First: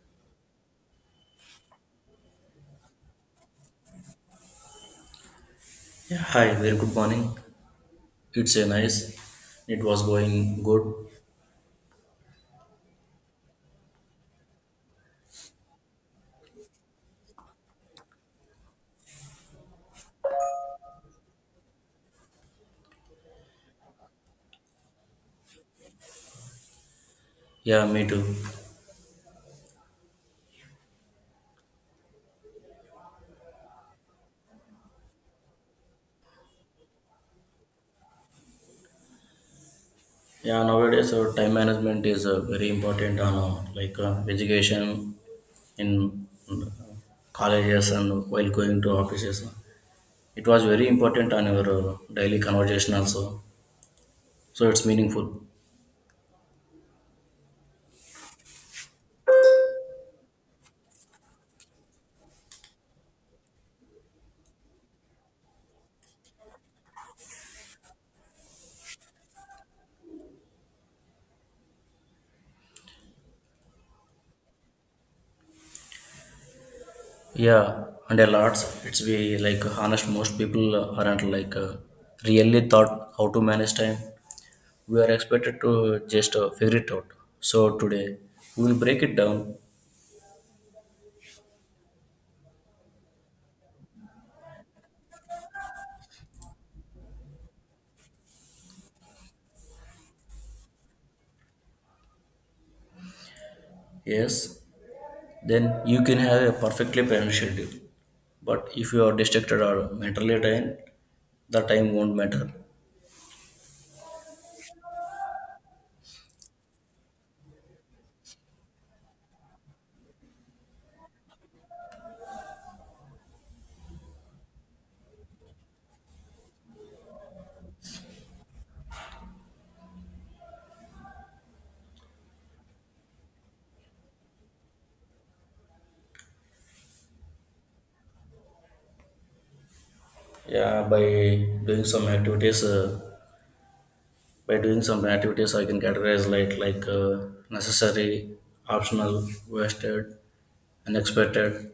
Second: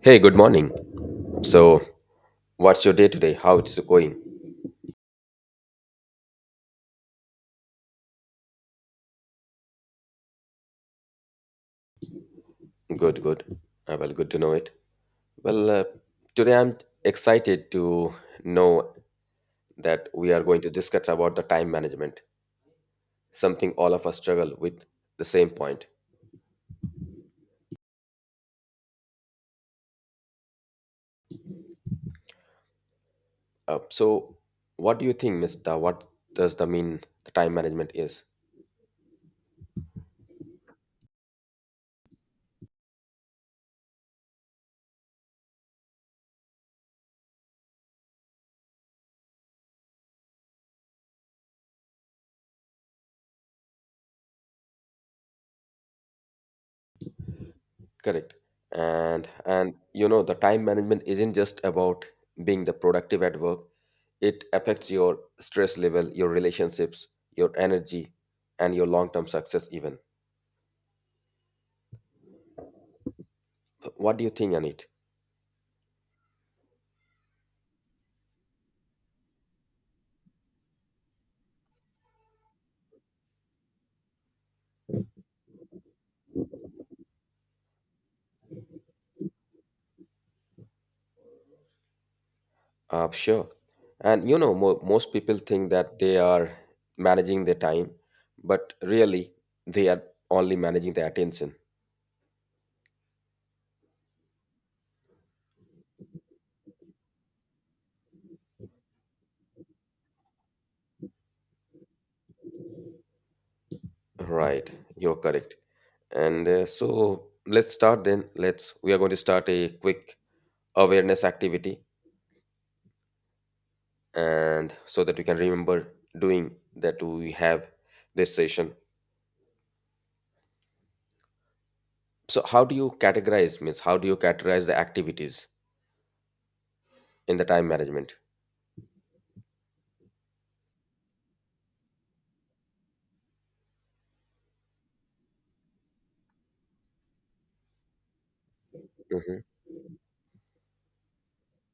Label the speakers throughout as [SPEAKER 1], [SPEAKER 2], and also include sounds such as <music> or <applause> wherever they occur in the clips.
[SPEAKER 1] Hey, good morning. So, what's your day today? How it's going?
[SPEAKER 2] Yeah, hi, very good morning. It's a nice. It was going good.
[SPEAKER 1] Good, good. Well, good to know it. Well, uh, today I'm excited to know that we are going to discuss about the time management, something all of us struggle with the same point.
[SPEAKER 2] Yeah, me too.
[SPEAKER 1] Uh, so, what do you think, Mr.? What does the mean the time management is?
[SPEAKER 2] Yeah, nowadays our time management is very important on like education in colleges and while going to offices. It was very important on our daily conversation also. So it's meaningful.
[SPEAKER 1] Correct. And you know the time management isn't just about being the productive at work. It affects your stress level, your relationships, your energy, and your long-term success even. What do you think on it?
[SPEAKER 2] Yeah, and a lot. It's be like honest. Most people aren't like really thought how to manage time. We are expected to just figure it out. So today we will break it down.
[SPEAKER 1] Sure. And you know most people think that they are managing their time, but really they are only managing their attention.
[SPEAKER 2] Yes, then you can have a perfectly planned schedule. But if you are distracted or mentally drained, the time won't matter.
[SPEAKER 1] Right. You're correct. And so let's start then. Let's we are going to start a quick awareness activity and so that you can remember doing that we have this session. So how do you categorize, means how do you categorize the activities in the time management?
[SPEAKER 2] Yeah, by doing some activities, by doing some activities, I can categorize like necessary, optional,
[SPEAKER 1] hmm
[SPEAKER 2] wasted, unexpected.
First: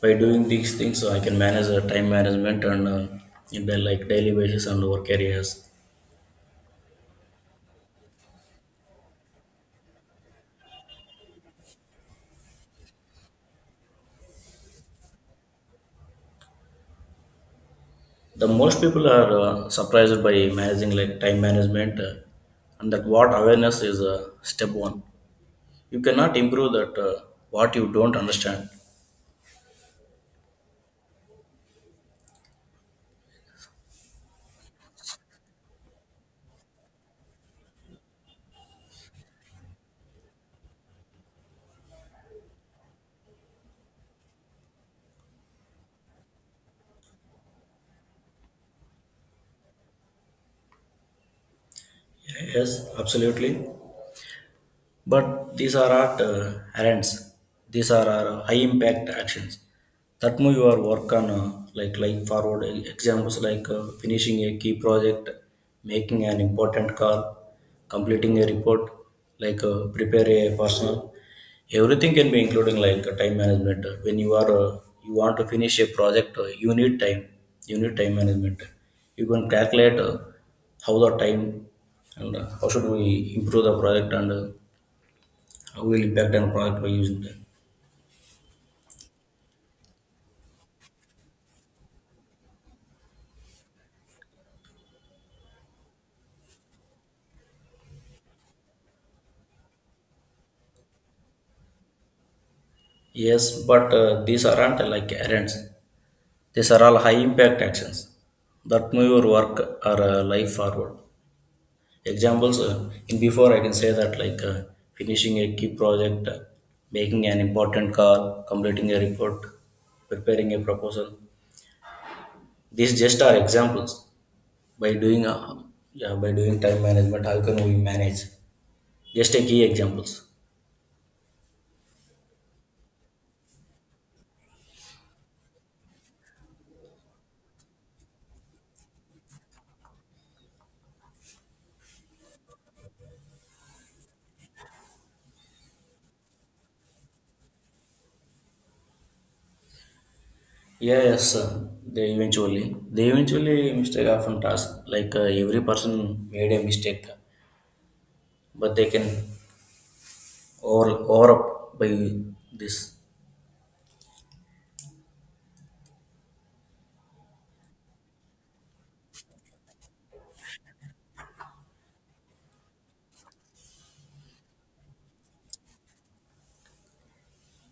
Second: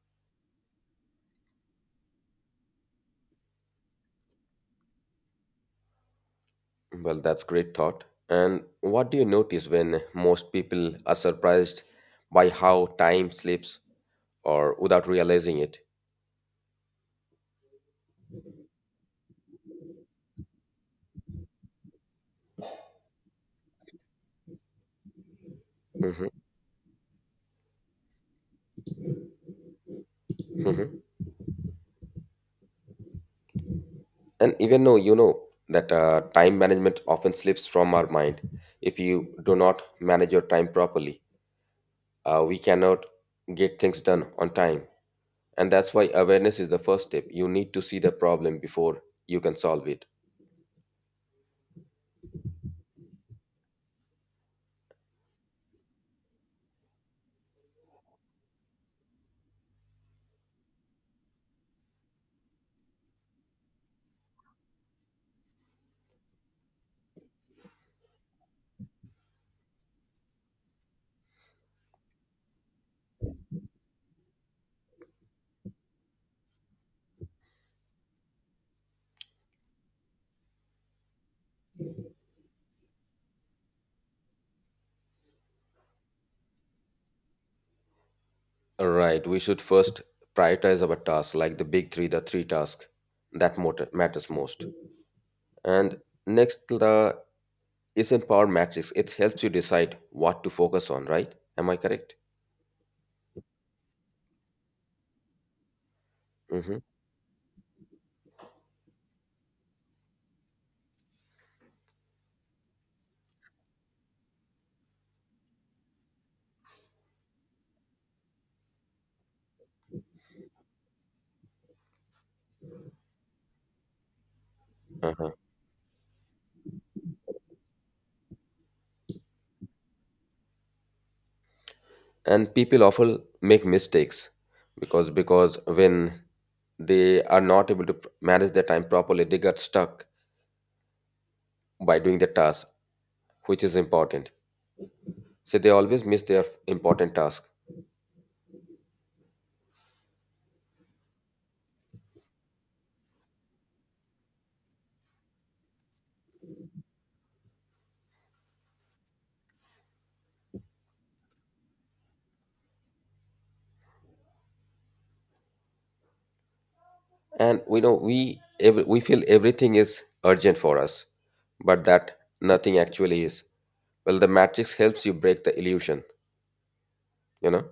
[SPEAKER 2] By doing these things, I can manage the time management and in the like daily basis and work areas.
[SPEAKER 1] well, that's great thought. And what do you notice when most people are surprised by how time slips or without realizing it
[SPEAKER 2] The most people are surprised by managing like time management and that what awareness is step one. You
[SPEAKER 1] hmm
[SPEAKER 2] cannot improve that what you don't understand.
[SPEAKER 1] hmm and even though you know that time management often slips from our mind, if you do not manage your time properly, we cannot get things done on time. And that's why awareness is the first step. You need to see the problem before you can solve it.
[SPEAKER 2] Yes, absolutely. But these are not errands. These are our high impact actions. That move your work on like forward examples like finishing a key project, making an important call, completing a report, like prepare a personal. Everything can be including like time management. When you are you want to finish a project, you need time. You need time management. You can calculate how the time and how should we improve the project and will impact on product by using them.
[SPEAKER 1] Right, we should first prioritize our tasks, like the big three, the three tasks that matters most. And next, the is in matrix. It helps you decide what to focus on. Right? Am I correct?
[SPEAKER 2] Yes, but these aren't like errands. These
[SPEAKER 1] Mm-hmm.
[SPEAKER 2] are all high impact actions that move your work or life forward. Examples in before I can say that like finishing a key project, making an important call, completing a report, preparing a proposal. These just are examples. By doing
[SPEAKER 1] Uh-huh.
[SPEAKER 2] uh, yeah, by doing time management, how can we manage? Just a key examples.
[SPEAKER 1] And people often make mistakes because when they are not able to manage their time properly, they got stuck by doing the task, which is important. So they always miss their important task.
[SPEAKER 2] Yeah, yes, sir. They eventually mistake often task. Like every person made a mistake, but they can over up by this.
[SPEAKER 1] And we know we we feel everything is urgent for us, but that nothing actually is. Well, the matrix helps you break the illusion you know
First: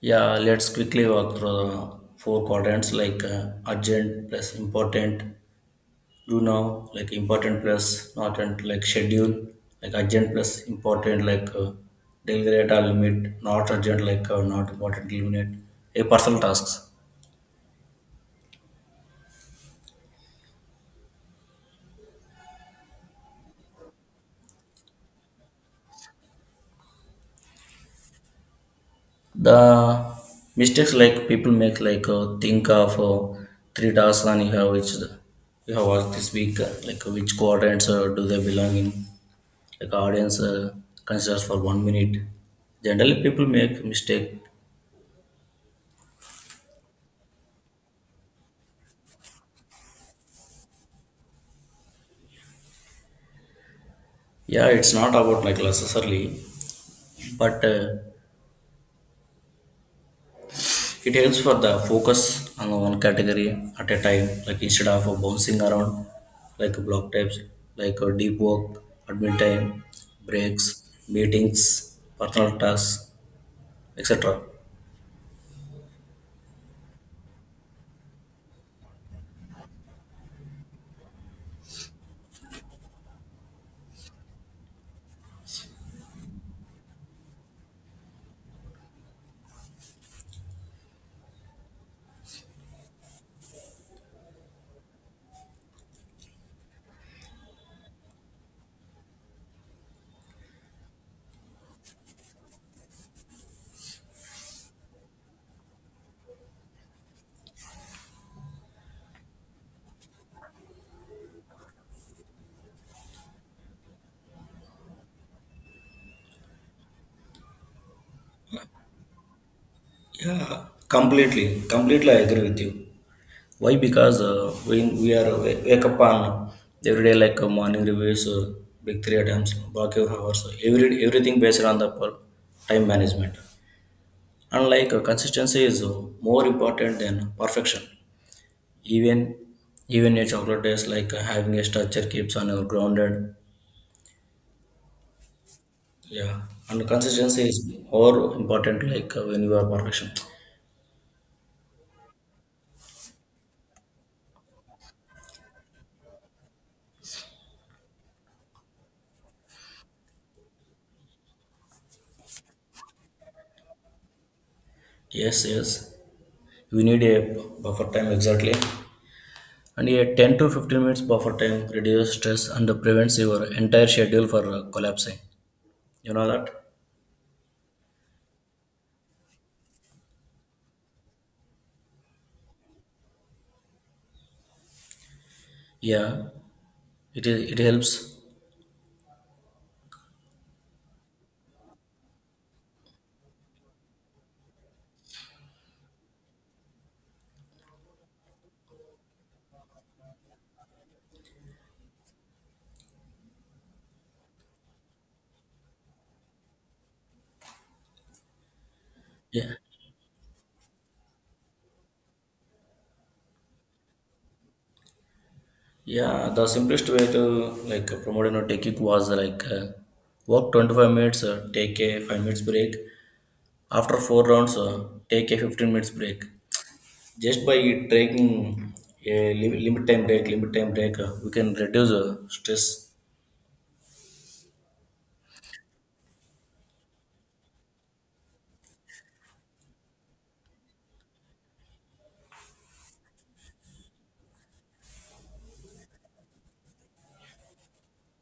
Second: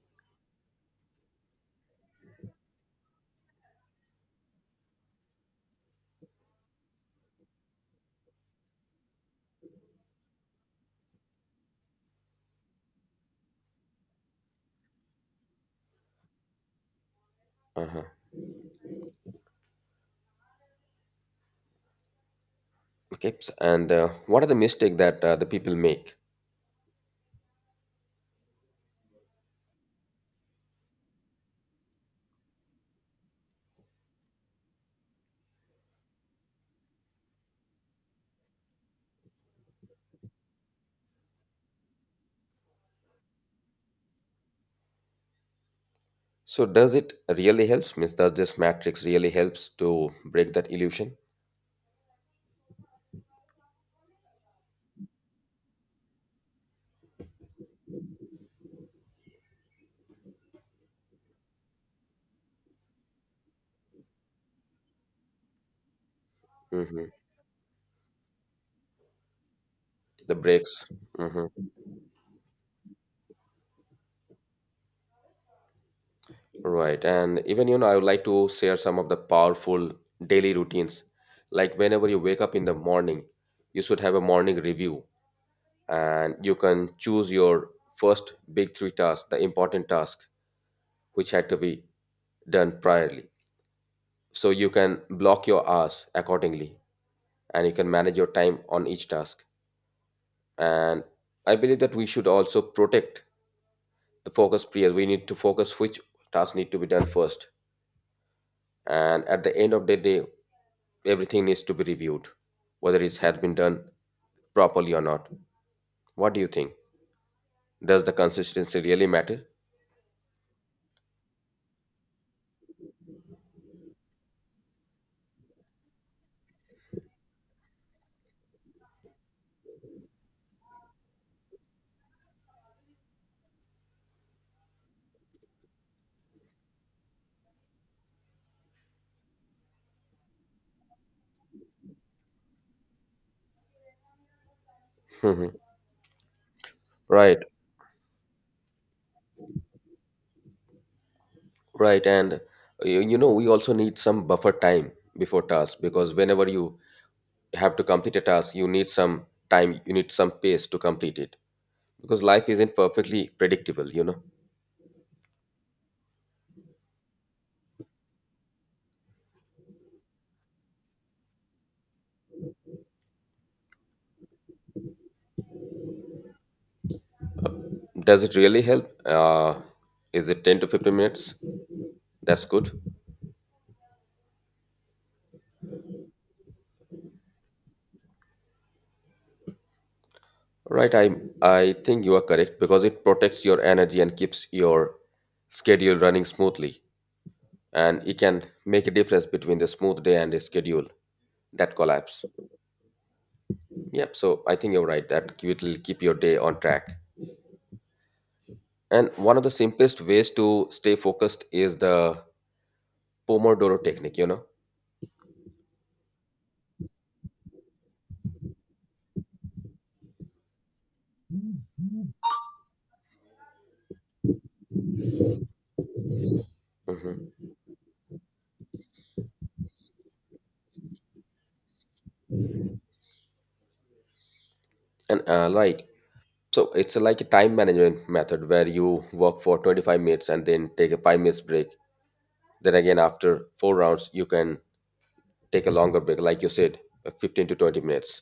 [SPEAKER 2] Yeah, let's quickly walk through the four quadrants like urgent plus important, do now like important plus not and like schedule like urgent plus important like delegate or limit, not urgent like not important eliminate a personal tasks.
[SPEAKER 1] uh-huh. Okay, and what are the mistake that the people make?
[SPEAKER 2] The mistakes like people make like think of three tasks and you have which you have worked this week like which quadrants do they belong in like audience considers for one minute. Generally people make mistake.
[SPEAKER 1] So does it really helps, means does this matrix really helps to break that illusion?
[SPEAKER 2] Yeah, it's not about like necessarily but it helps for the focus on one category at a time, like instead of bouncing around like
[SPEAKER 1] Hmm
[SPEAKER 2] block types, like deep work, admin time,
[SPEAKER 1] the
[SPEAKER 2] breaks,
[SPEAKER 1] breaks hmm
[SPEAKER 2] meetings, personal tasks, etc.
[SPEAKER 1] Right. And even, you know, I would like to share some of the powerful daily routines. Like whenever you wake up in the morning, you should have a morning review and you can choose your first big three tasks, the important task which had to be done priorly. So you can block your hours accordingly and you can manage your time on each task. And I believe that we should also protect the focus period. We need to focus which tasks need to be done first. And at the end of the day, everything needs to be reviewed, whether it has been done properly or not. What do you think? Does the consistency really matter?
[SPEAKER 2] Yeah, completely I agree with you. Why? Because when we are wake up on every day like morning reviews, big three attempts, block your hours, everything based on the time management. And like consistency is more important than perfection. Even even a chocolate is like having a structure keeps on grounded.
[SPEAKER 1] Mhm.
[SPEAKER 2] Yeah, and
[SPEAKER 1] Right,
[SPEAKER 2] consistency is more important like when you are perfection.
[SPEAKER 1] right. And you know, we also need some buffer time before task, because whenever you have to complete a task, you need some time, you need some pace to complete it, because life isn't perfectly predictable, you know.
[SPEAKER 2] Yes, yes, we need a buffer time exactly. And a 10 to 15 minutes buffer time reduces stress and prevents your entire schedule for collapsing. You know that?
[SPEAKER 1] Does it really help? Is it 10 to 15 minutes? That's good.
[SPEAKER 2] Yeah, it is. It helps.
[SPEAKER 1] Right, I think you are correct because it protects your energy and keeps your schedule running smoothly, and it can make a difference between the smooth day and a schedule that collapse. Yep. So I think you're right that it will keep your day on track. And one of the
[SPEAKER 2] Yeah,
[SPEAKER 1] simplest ways to stay focused is the Pomodoro technique.
[SPEAKER 2] yeah, the simplest way to like promote you know technique was like work 25 minutes, take a 5 minutes break. After 4 rounds, take a 15 minutes break.
[SPEAKER 1] Hmm
[SPEAKER 2] Just by taking a limit time break, we can reduce stress.
[SPEAKER 1] and right. So it's like a time management method where you work for 25 minutes and then take a 5 minutes break. Then again, after four rounds, you can take a longer break like you said, 15 to 20 minutes.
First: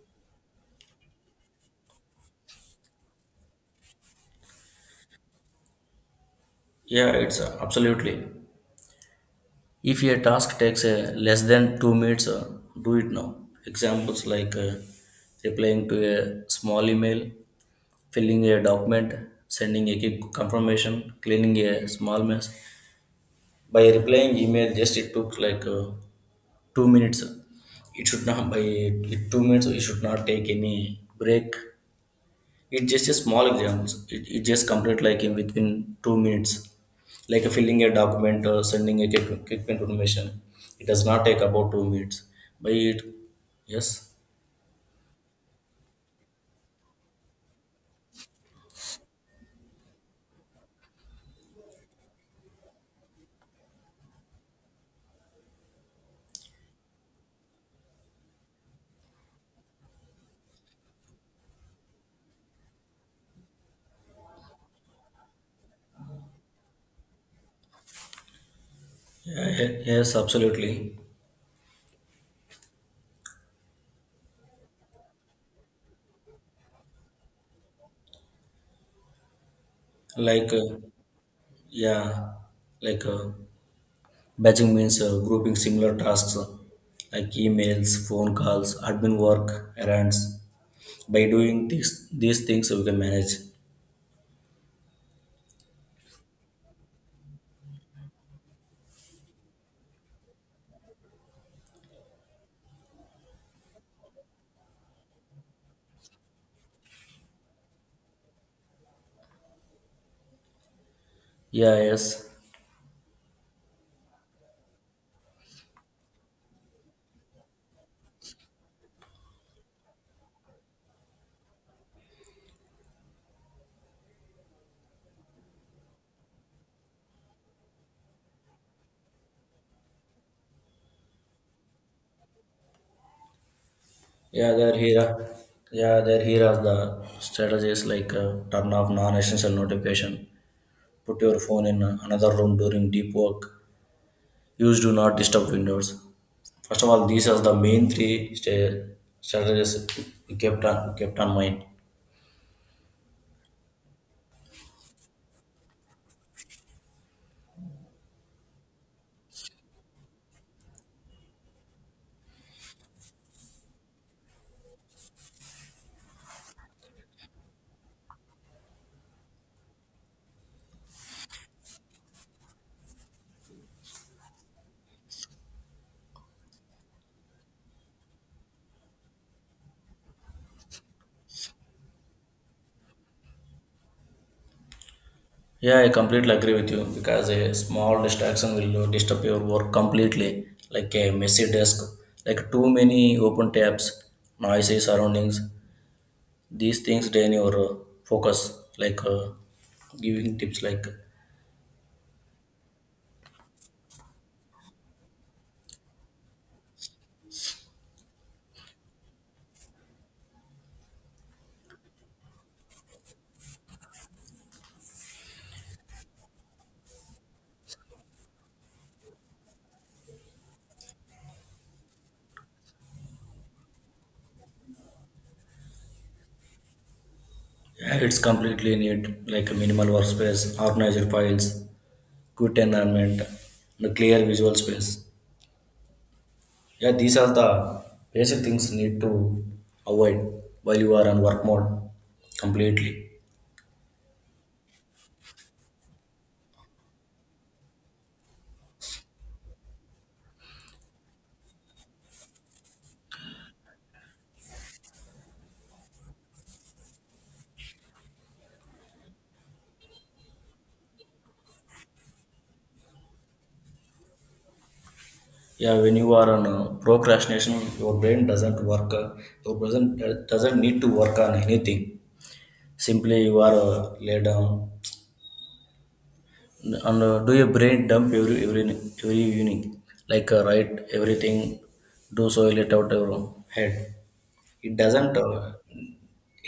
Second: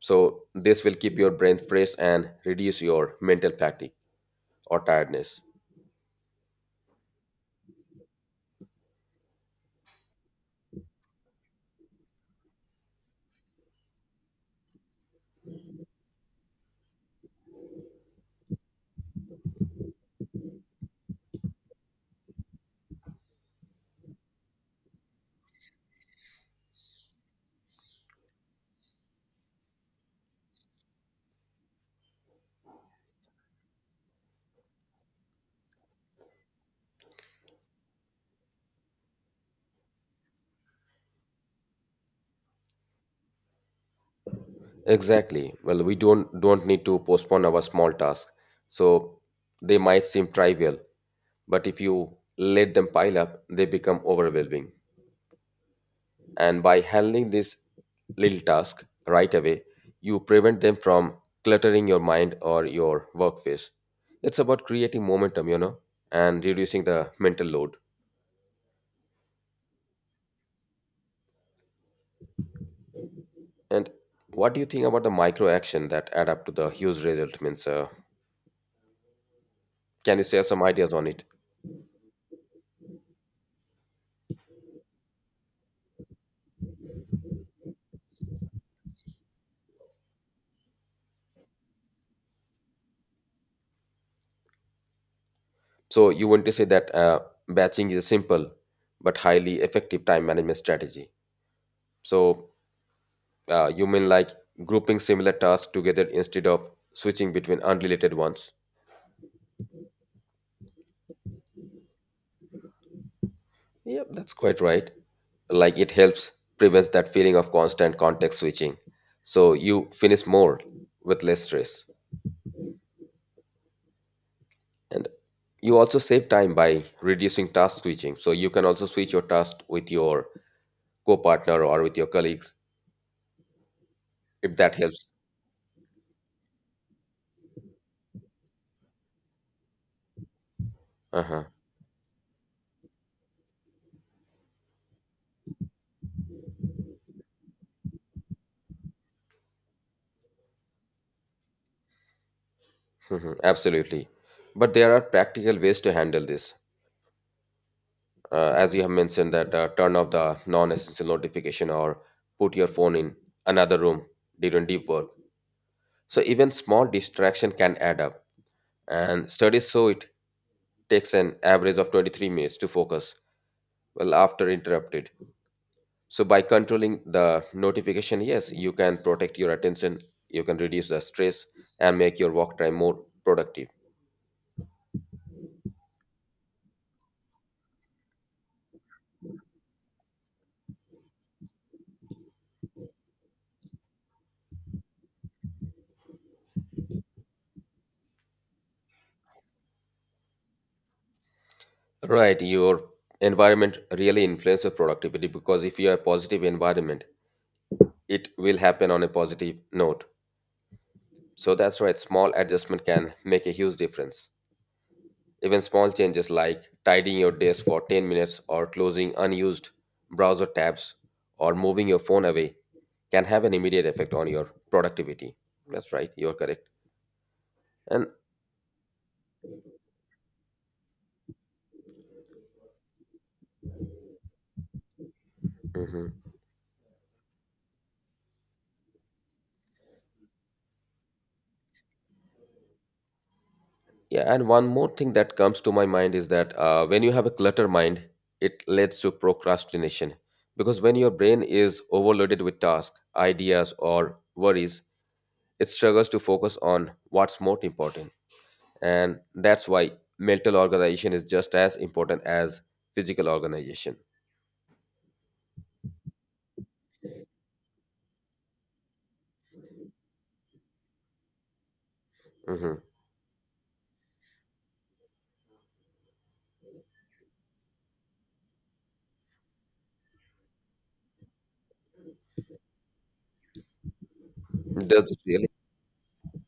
[SPEAKER 1] So this will keep your brain fresh and reduce your mental fatigue or tiredness.
[SPEAKER 2] Yeah, it's absolutely. If your task takes less than 2 minutes, do it now. Examples like replying to a small email filling a document, sending a quick confirmation, cleaning a small mess. By replying email, just it took like 2 minutes. It should not 2 minutes. It should not take any break. It just a small examples. It just complete like in within 2 minutes, like a filling a document or sending a quick information. It does not take about 2 minutes. By it, yes,
[SPEAKER 1] Exactly. Well, we don't need to postpone our small tasks. So they might seem trivial, but if you let them pile up they become overwhelming. And by handling this little task right away, you prevent them from cluttering your mind or your workspace. It's about creating momentum, you know, and reducing the mental load.
[SPEAKER 2] yeah, yeah, yes, absolutely.
[SPEAKER 1] And what do you think about the micro action that add up to the huge result? Means, can you share
[SPEAKER 2] Like
[SPEAKER 1] some ideas on it?
[SPEAKER 2] yeah, like. Batching means grouping similar tasks like emails, phone calls, admin work, errands. By doing these things, we can manage.
[SPEAKER 1] So you want to say that batching is a simple but highly effective time management strategy. So you mean like grouping similar tasks together instead of switching between unrelated ones?
[SPEAKER 2] Yeah, yes.
[SPEAKER 1] Yep, that's quite right. Like it helps prevents that feeling of constant context switching. So you finish more with less stress. And you also save time by reducing task switching. So you can also switch your task with your co-partner or with your colleagues,
[SPEAKER 2] Yeah,
[SPEAKER 1] if that
[SPEAKER 2] they're here.
[SPEAKER 1] helps.
[SPEAKER 2] Yeah, they're here as the strategies like turn off non-essential notification, put your
[SPEAKER 1] Uh-huh.
[SPEAKER 2] phone in another room during deep work, use do not disturb windows. First of all, these are the main three strategies we kept on mind.
[SPEAKER 1] Mhm. Absolutely. But there are practical ways to handle this. As you have mentioned that turn off the non-essential notification or put your phone in another room during deep work. So even small distraction can add up. And studies show it takes an average of 23 minutes to focus well after interrupted. So by controlling the notification, yes, you can protect your attention, you can reduce the stress and make your work time more productive.
[SPEAKER 2] Yeah, I completely agree with you because a small distraction will disturb your work completely, like a messy desk, like too many open tabs, noisy surroundings. These things drain your focus, like giving tips like
[SPEAKER 1] Right, your environment really influences productivity, because if you have a positive environment, it will happen on a positive note. So that's right, small adjustment can make a huge difference. Even small changes like tidying your desk for 10 minutes or closing unused browser tabs or moving your phone away can have an immediate effect on your productivity. That's right, you're correct.
[SPEAKER 2] yeah,
[SPEAKER 1] And
[SPEAKER 2] it's completely need like a minimal workspace, organized files, good environment, and a clear visual space.
[SPEAKER 1] mhm.
[SPEAKER 2] Yeah, these are the basic things need to avoid while you are on work mode completely.
[SPEAKER 1] Yeah, and one more thing that comes to my mind is that when you have a clutter mind, it leads to procrastination, because when your brain is overloaded with tasks, ideas, or worries, it struggles to focus on what's most important. And that's why mental organization is just as important as physical organization.
[SPEAKER 2] Yeah, when you are on procrastination, your brain doesn't work. Your brain doesn't need to work on anything.
[SPEAKER 1] Mhm.
[SPEAKER 2] Simply you are lay down and do your brain dump every evening. Like write everything, do so it out your head. It
[SPEAKER 1] Does
[SPEAKER 2] doesn't.
[SPEAKER 1] it really...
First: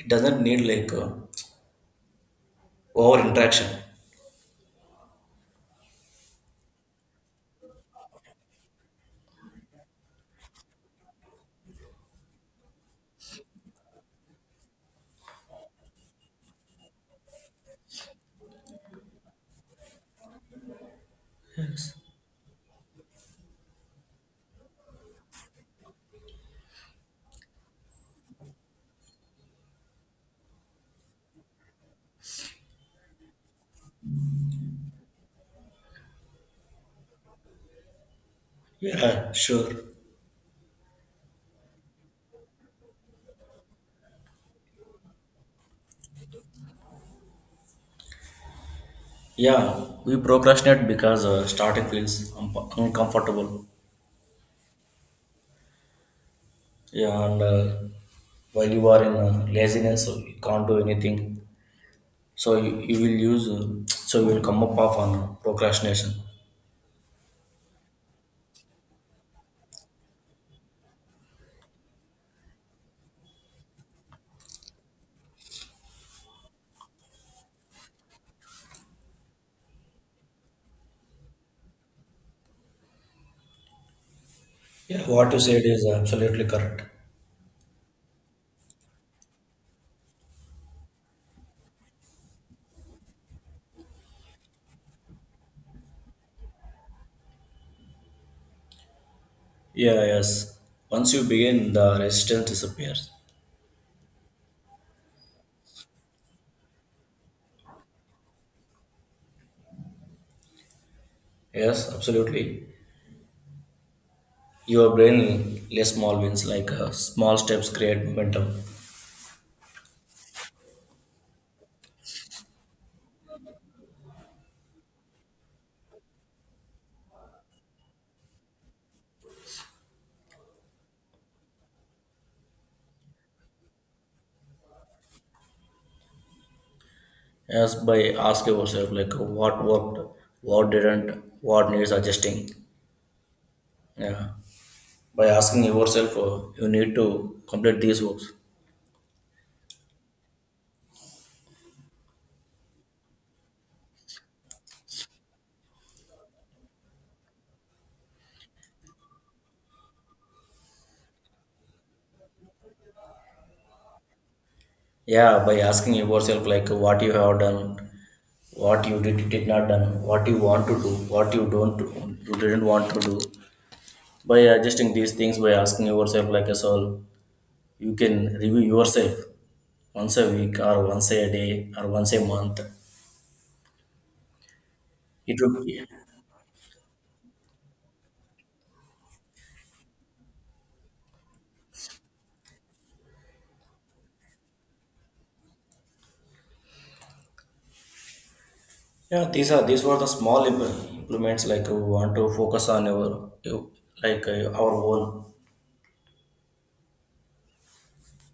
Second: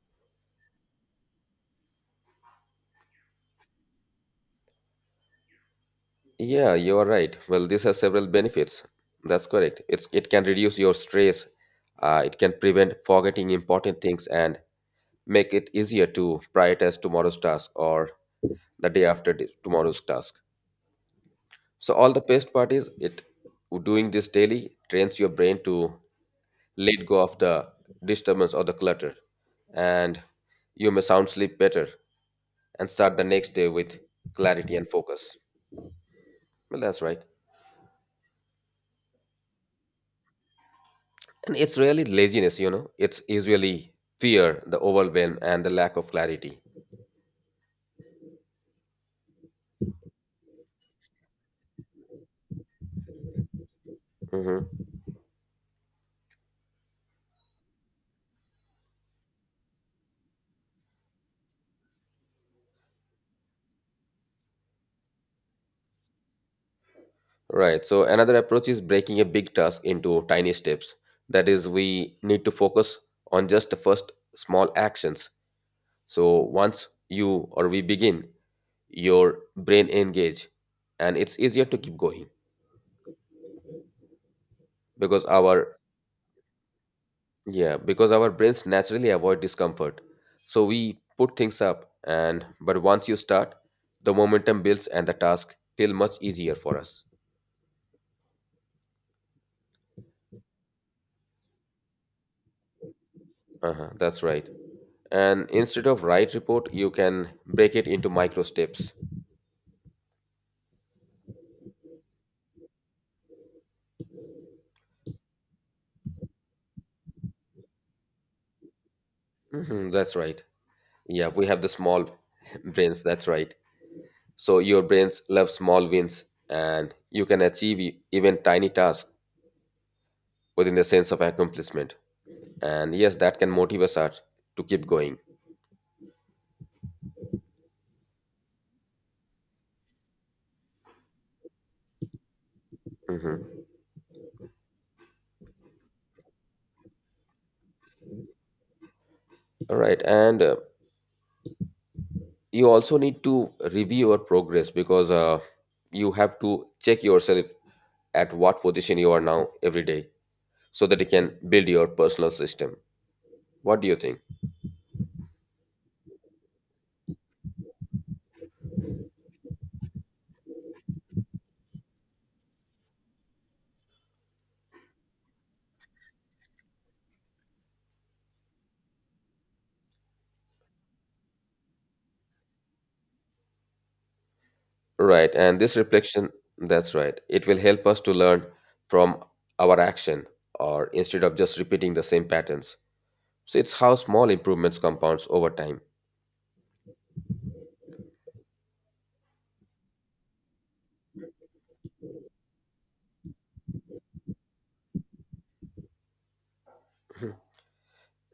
[SPEAKER 2] It doesn't need like over interaction.
[SPEAKER 1] Yeah, you are right. Well, this has several benefits. That's correct. It can reduce your stress. It can prevent forgetting important things and make it easier to prioritize tomorrow's task or the day after tomorrow's task. So
[SPEAKER 2] Yes.
[SPEAKER 1] all the best part is it doing this daily trains your brain to let go of the disturbance or the clutter, and you may sound sleep better and start the next day with clarity and focus. Well, that's right.
[SPEAKER 2] Yeah, sure.
[SPEAKER 1] And it's really laziness, you know. It's usually fear, the overwhelm, and the lack of clarity.
[SPEAKER 2] Yeah, we procrastinate because starting feels uncomfortable.
[SPEAKER 1] hmm
[SPEAKER 2] Yeah, and while you are in laziness, so you can't do anything. So you will use, so you will come up off on procrastination.
[SPEAKER 1] Right. So another approach is breaking a big task into tiny steps. That is, we need to focus on just the first small actions. So once you or we begin, your brain engage, and it's easier to keep going
[SPEAKER 2] Yeah,
[SPEAKER 1] because
[SPEAKER 2] what you said
[SPEAKER 1] our...
[SPEAKER 2] is absolutely correct.
[SPEAKER 1] Yeah, because our brains naturally avoid discomfort. So we put things up and but once you start, the momentum builds and the task feel much easier for us.
[SPEAKER 2] Yeah, yes. Once you begin, the resistance disappears.
[SPEAKER 1] Uh-huh, that's right. And instead of write report, you can break it into micro steps.
[SPEAKER 2] Yes, absolutely. Your brain less small wins, like small steps create momentum.
[SPEAKER 1] Mhm, that's right. Yeah, we have the small <laughs> brains, that's right. So your brains love small wins and you can achieve even tiny tasks within the sense of accomplishment. And yes, that can motivate us to keep going.
[SPEAKER 2] Yes, by asking yourself, like what worked, what didn't, what needs adjusting.
[SPEAKER 1] Mhm.
[SPEAKER 2] Yeah. By asking yourself you need to complete these works.
[SPEAKER 1] All right, and you also need to review your progress because you have to check yourself at what position you are now every day so that you can build your personal system. What do you think?
[SPEAKER 2] Yeah, by asking yourself like what you have done, what you did not done, what you want to do, what you don't you didn't want to do, by adjusting these things, by asking yourself like a soul, you can review yourself once a week or once a day or once a month.
[SPEAKER 1] Right,
[SPEAKER 2] It
[SPEAKER 1] and
[SPEAKER 2] would
[SPEAKER 1] this
[SPEAKER 2] be,
[SPEAKER 1] reflection, that's right, it will help us to learn from our action or instead of just repeating the same patterns. So it's how small improvements compounds over time. <clears throat>
[SPEAKER 2] yeah, these were the small implements like we want to focus on our like our own.
[SPEAKER 1] Mhm.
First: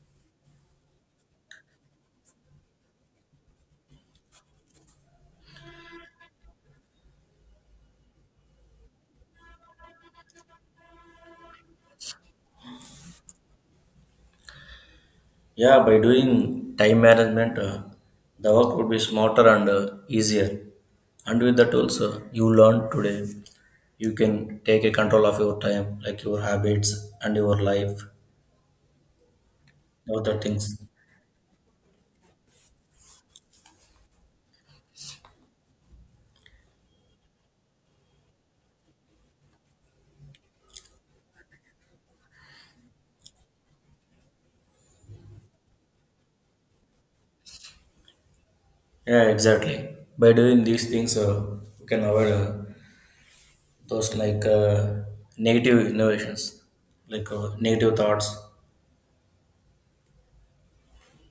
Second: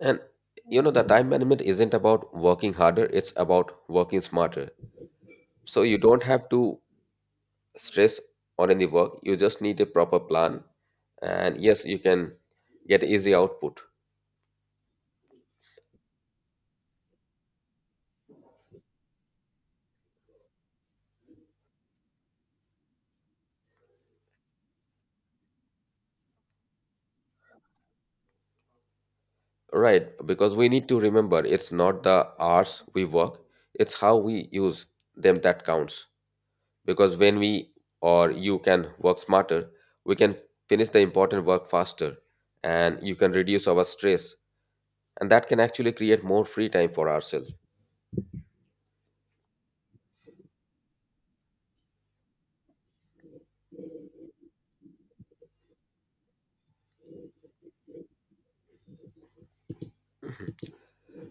[SPEAKER 1] And you know, the time management isn't about working harder, it's about working smarter. So you don't have to stress or in the work, you just need a proper plan and yes you can get easy output.
[SPEAKER 2] Yeah, by doing time management, the work would be smarter and easier. And with the tools you learn today, you can take a control of your time, like your habits and your life,
[SPEAKER 1] Right,
[SPEAKER 2] other
[SPEAKER 1] because we
[SPEAKER 2] things.
[SPEAKER 1] need to remember it's not the hours we work, it's how we use them that counts. Because when we, or you can work smarter, we can finish the important work faster and you can reduce our stress, and that can actually create more free time for ourselves.
[SPEAKER 2] Yeah, exactly. By doing these things, you can avoid those like negative innovations, like negative thoughts.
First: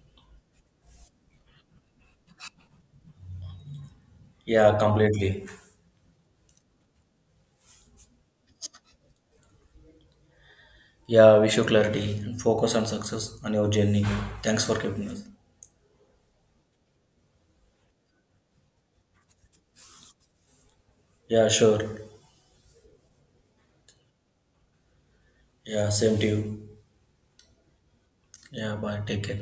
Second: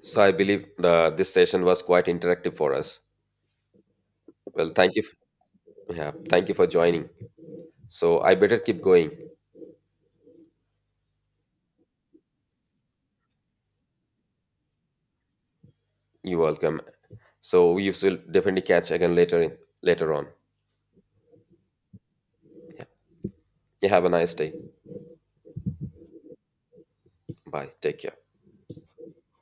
[SPEAKER 1] So I believe the this session was quite interactive for us. Well,
[SPEAKER 2] Yeah,
[SPEAKER 1] thank you,
[SPEAKER 2] completely.
[SPEAKER 1] yeah, thank you for joining. So I better keep going.
[SPEAKER 2] Yeah, wish you clarity and focus on success on your journey. Thanks for keeping us.
[SPEAKER 1] You're welcome. So we will definitely catch again later on.
[SPEAKER 2] Yeah, sure.
[SPEAKER 1] You have a nice day.
[SPEAKER 2] Yeah, same to you.
[SPEAKER 1] Bye. Take care.
[SPEAKER 2] Yeah, bye. Take care.